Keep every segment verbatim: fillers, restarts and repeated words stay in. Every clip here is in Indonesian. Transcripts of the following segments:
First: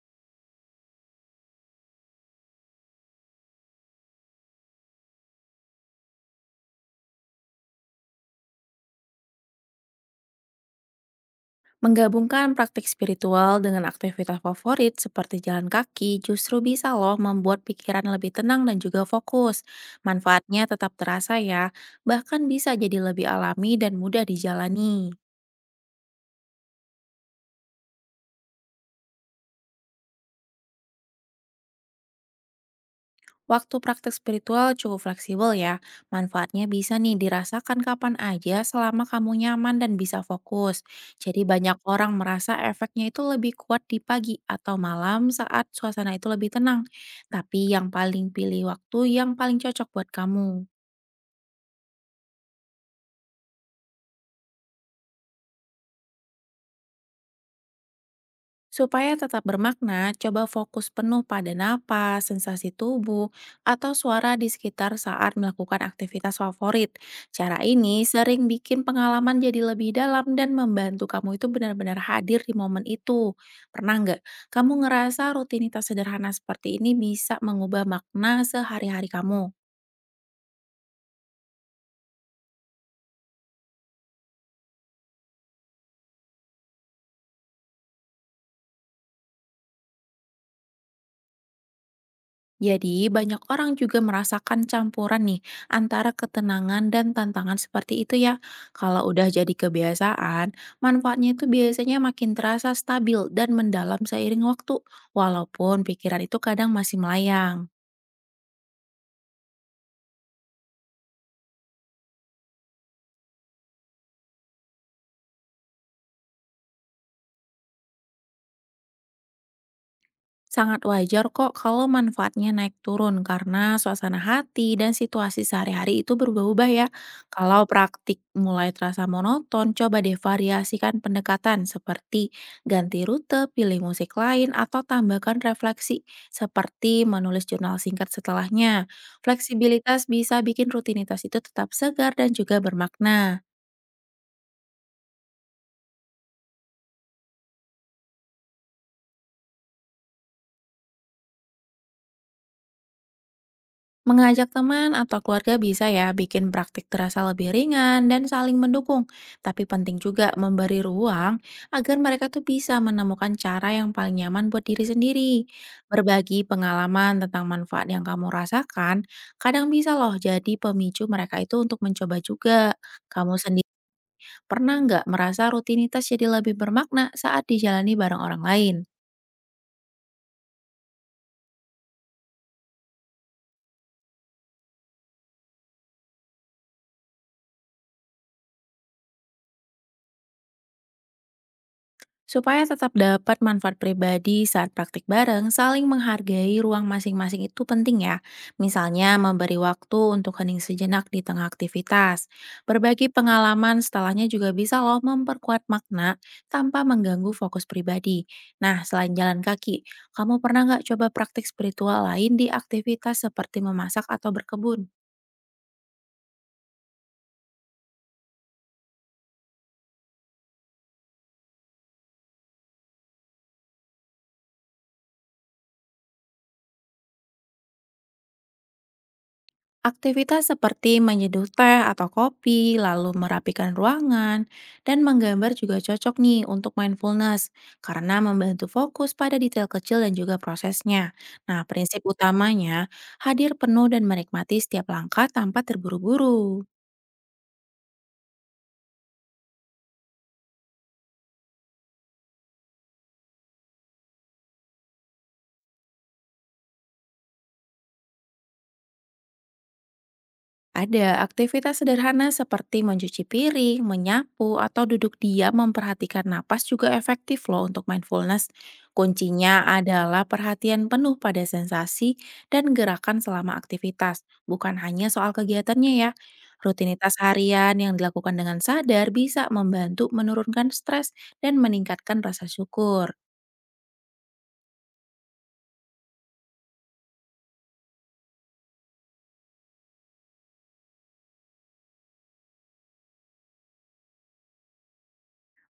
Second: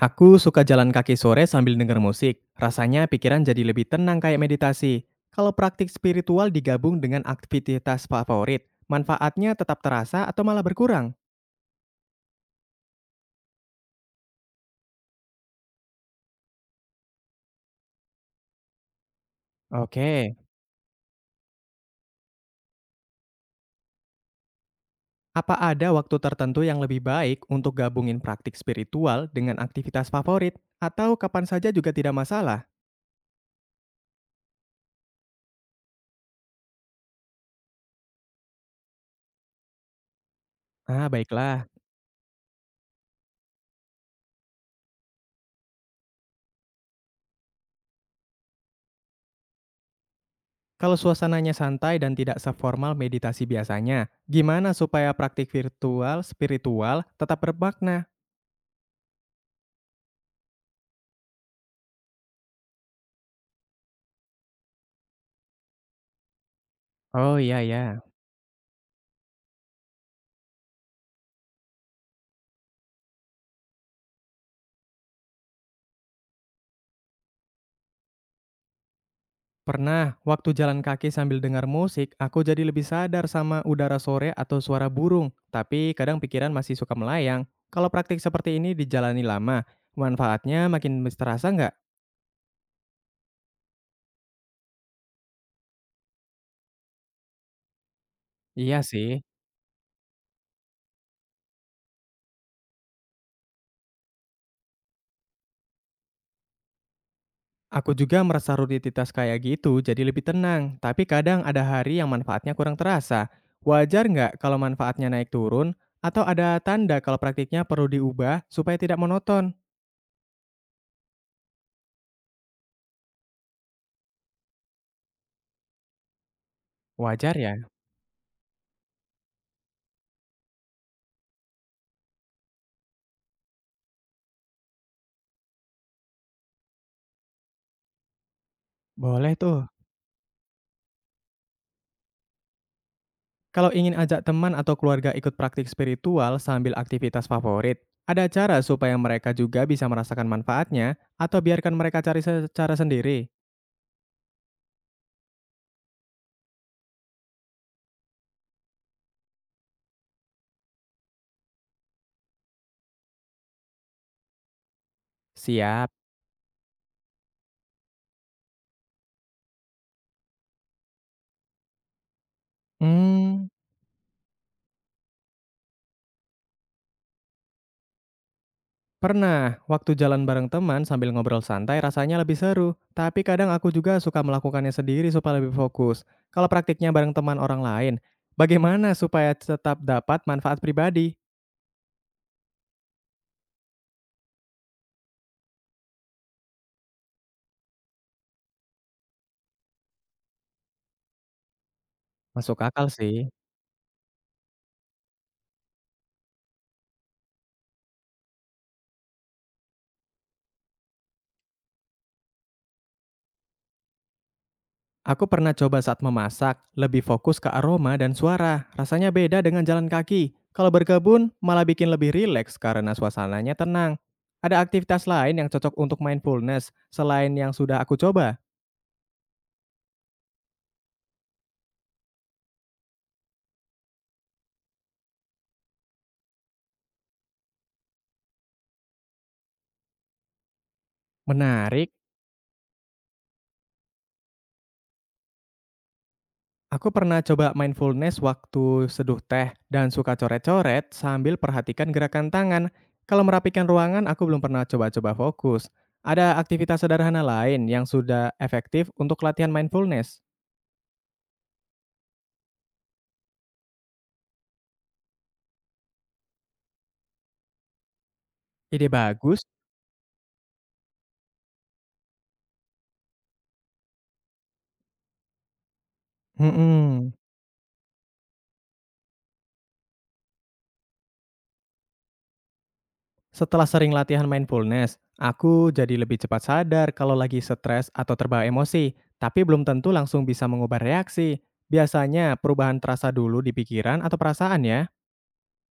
Aku suka jalan kaki sore sambil denger musik. Rasanya pikiran jadi lebih tenang kayak meditasi. Kalau praktik spiritual digabung dengan aktivitas favorit, manfaatnya tetap terasa atau malah berkurang? Menggabungkan praktik spiritual dengan aktivitas favorit seperti jalan kaki justru bisa loh membuat pikiran lebih tenang dan juga fokus. Oke. Manfaatnya tetap terasa ya, bahkan bisa jadi lebih alami dan mudah dijalani. Apa ada waktu tertentu yang lebih baik untuk gabungin praktik spiritual dengan aktivitas favorit? Atau kapan saja juga tidak masalah? Waktu praktik spiritual cukup fleksibel ya. Manfaatnya bisa nih dirasakan kapan aja selama kamu nyaman dan bisa fokus. Ah, Jadi baiklah. banyak orang merasa efeknya itu lebih kuat di pagi atau malam saat suasana itu lebih tenang. Tapi yang paling pilih waktu yang paling cocok buat kamu. Kalau suasananya santai dan tidak seformal meditasi biasanya, gimana supaya praktik virtual spiritual tetap bermakna? Supaya tetap bermakna, coba fokus penuh pada napas, sensasi tubuh, atau suara di sekitar saat melakukan aktivitas favorit. Oh Cara iya ya. ini sering bikin pengalaman jadi lebih dalam dan membantu kamu itu benar-benar hadir di momen itu. Pernah nggak kamu ngerasa rutinitas sederhana seperti ini bisa mengubah makna sehari-hari kamu? Pernah, waktu jalan kaki sambil dengar musik, aku jadi lebih sadar sama udara sore atau suara burung, tapi kadang pikiran masih suka melayang. Kalau praktik seperti ini dijalani lama, manfaatnya makin terasa nggak? Jadi, banyak orang juga merasakan campuran nih antara ketenangan dan tantangan seperti itu ya. Iya Kalau sih. udah jadi kebiasaan, manfaatnya itu biasanya makin terasa stabil dan mendalam seiring waktu, walaupun pikiran itu kadang masih melayang. Aku juga merasa rutinitas kayak gitu jadi lebih tenang, tapi kadang ada hari yang manfaatnya kurang terasa. Wajar nggak kalau manfaatnya naik turun? Atau ada tanda kalau praktiknya perlu diubah supaya tidak monoton? Sangat wajar kok kalau manfaatnya naik turun karena suasana hati dan situasi sehari-hari itu berubah-ubah ya. Wajar ya? Kalau praktik mulai terasa monoton, coba deh variasikan pendekatan seperti ganti rute, pilih musik lain, atau tambahkan refleksi seperti menulis jurnal singkat setelahnya. Boleh tuh. Fleksibilitas bisa bikin rutinitas itu tetap segar dan juga bermakna. Kalau ingin ajak teman atau keluarga ikut praktik spiritual sambil aktivitas favorit, ada cara supaya mereka juga bisa merasakan manfaatnya atau biarkan mereka cari secara sendiri? Mengajak teman atau keluarga bisa ya bikin praktik terasa lebih ringan dan saling mendukung. Tapi penting juga memberi ruang agar mereka tuh bisa menemukan cara yang paling nyaman buat diri sendiri. Siap. Berbagi pengalaman tentang manfaat yang kamu rasakan, kadang bisa loh jadi pemicu mereka itu untuk mencoba juga. Kamu Hmm, sendiri pernah nggak merasa rutinitas jadi lebih bermakna saat dijalani bareng orang lain? pernah. Waktu jalan bareng teman sambil ngobrol santai rasanya lebih seru, tapi kadang aku juga suka melakukannya sendiri supaya lebih fokus. Kalau praktiknya bareng teman orang lain, bagaimana supaya tetap dapat manfaat pribadi? Supaya tetap dapat manfaat pribadi saat praktik bareng, saling menghargai ruang masing-masing itu penting ya. Misalnya memberi waktu untuk hening sejenak di tengah aktivitas. Masuk akal Berbagi sih. pengalaman setelahnya juga bisa loh memperkuat makna tanpa mengganggu fokus pribadi. Nah, selain jalan kaki, kamu pernah nggak coba praktik spiritual lain di aktivitas seperti memasak atau berkebun? Aku pernah coba saat memasak, lebih fokus ke aroma dan suara. Rasanya beda dengan jalan kaki. Kalau berkebun, malah bikin lebih rileks karena suasananya tenang. Ada aktivitas lain yang cocok untuk mindfulness selain yang sudah aku coba. Aktivitas seperti menyeduh teh atau kopi, lalu merapikan ruangan, dan menggambar juga cocok nih untuk mindfulness karena membantu fokus pada detail kecil dan juga prosesnya. Nah, Menarik, prinsip utamanya hadir penuh dan menikmati setiap langkah tanpa terburu-buru. aku pernah coba mindfulness waktu seduh teh dan suka coret-coret sambil perhatikan gerakan tangan. Kalau merapikan ruangan, aku belum pernah coba-coba fokus. Ada aktivitas sederhana lain yang sudah efektif untuk latihan mindfulness. Ada aktivitas sederhana seperti mencuci piring, menyapu, atau duduk diam memperhatikan napas juga efektif loh untuk mindfulness. Ide bagus. Kuncinya adalah perhatian penuh pada sensasi dan gerakan selama aktivitas, bukan hanya soal kegiatannya ya. Mhm. Rutinitas harian yang dilakukan dengan sadar bisa membantu menurunkan stres dan meningkatkan rasa syukur. Setelah sering latihan mindfulness, aku jadi lebih cepat sadar kalau lagi stres atau terbawa emosi, tapi belum tentu langsung bisa mengubah reaksi. Biasanya perubahan terasa dulu di pikiran atau perasaan ya?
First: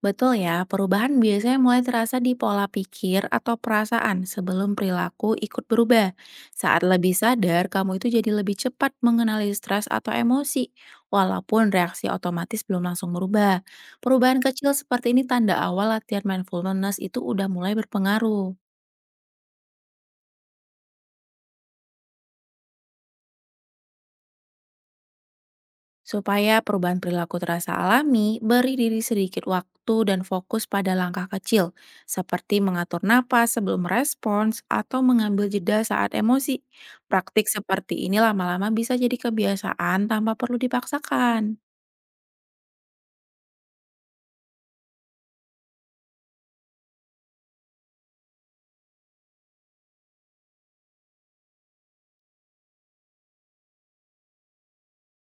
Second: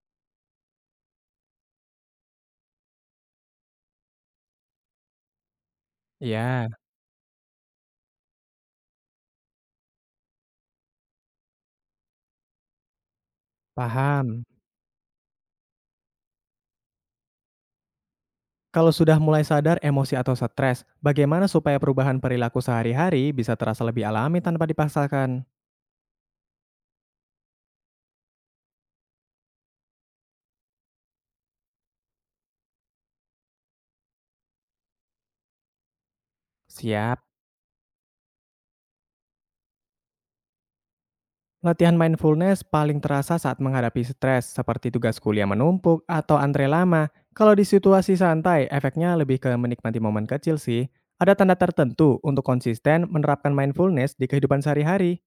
Betul ya, perubahan biasanya mulai terasa di pola pikir atau perasaan sebelum perilaku ikut berubah. Ya, Saat lebih sadar, kamu itu jadi lebih cepat mengenali stres atau emosi, walaupun reaksi otomatis belum langsung berubah. Perubahan paham. kecil seperti ini tanda awal latihan mindfulness itu udah mulai berpengaruh. Kalau sudah mulai sadar emosi atau stres, bagaimana supaya perubahan perilaku sehari-hari bisa terasa lebih alami tanpa dipaksakan? Supaya perubahan perilaku terasa alami, beri diri sedikit waktu dan fokus pada langkah kecil, seperti mengatur napas sebelum merespons atau mengambil jeda saat emosi. Siap. Praktik seperti ini lama-lama bisa jadi kebiasaan tanpa perlu dipaksakan. Latihan mindfulness paling terasa saat menghadapi stres, seperti tugas kuliah menumpuk atau antre lama. Kalau di situasi santai, efeknya lebih ke menikmati momen kecil sih. Ada tanda tertentu untuk konsisten menerapkan mindfulness di kehidupan sehari-hari.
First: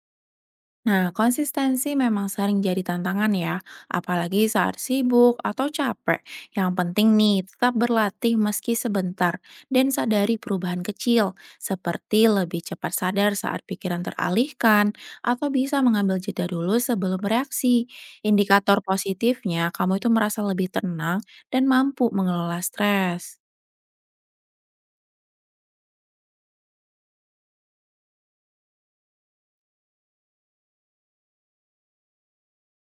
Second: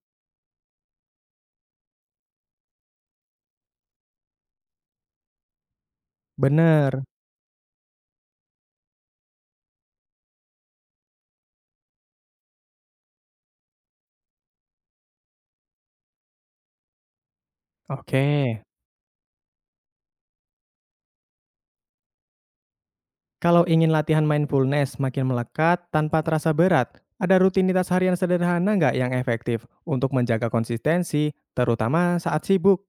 Nah, konsistensi memang sering jadi tantangan ya, apalagi saat sibuk atau capek. Yang Bener. penting nih, tetap berlatih meski sebentar dan sadari perubahan kecil, seperti lebih cepat sadar saat pikiran teralihkan atau bisa mengambil jeda dulu sebelum bereaksi. Oke. Indikator positifnya, kamu itu merasa lebih tenang dan mampu mengelola stres. Kalau ingin latihan mindfulness makin melekat tanpa terasa berat, ada rutinitas harian sederhana nggak yang efektif untuk menjaga konsistensi, terutama saat sibuk?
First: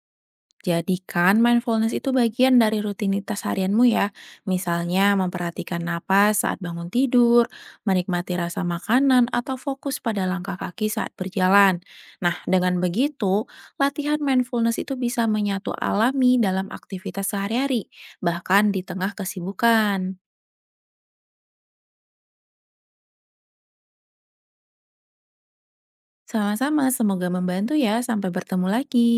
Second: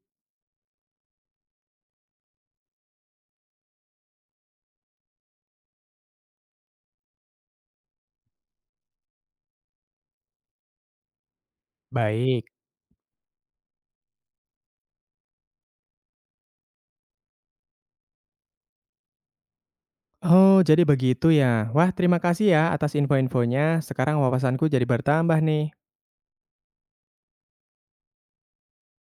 Jadikan mindfulness itu bagian dari rutinitas harianmu ya. Misalnya memperhatikan napas saat bangun tidur, menikmati rasa makanan, atau fokus pada langkah kaki saat berjalan. Nah, Baik. dengan begitu, latihan mindfulness itu bisa menyatu alami dalam aktivitas sehari-hari, bahkan di tengah kesibukan. Oh, jadi begitu ya. Wah, terima kasih ya atas info-infonya. Sekarang wawasanku jadi bertambah nih. Sama-sama, semoga membantu ya. Sampai bertemu lagi.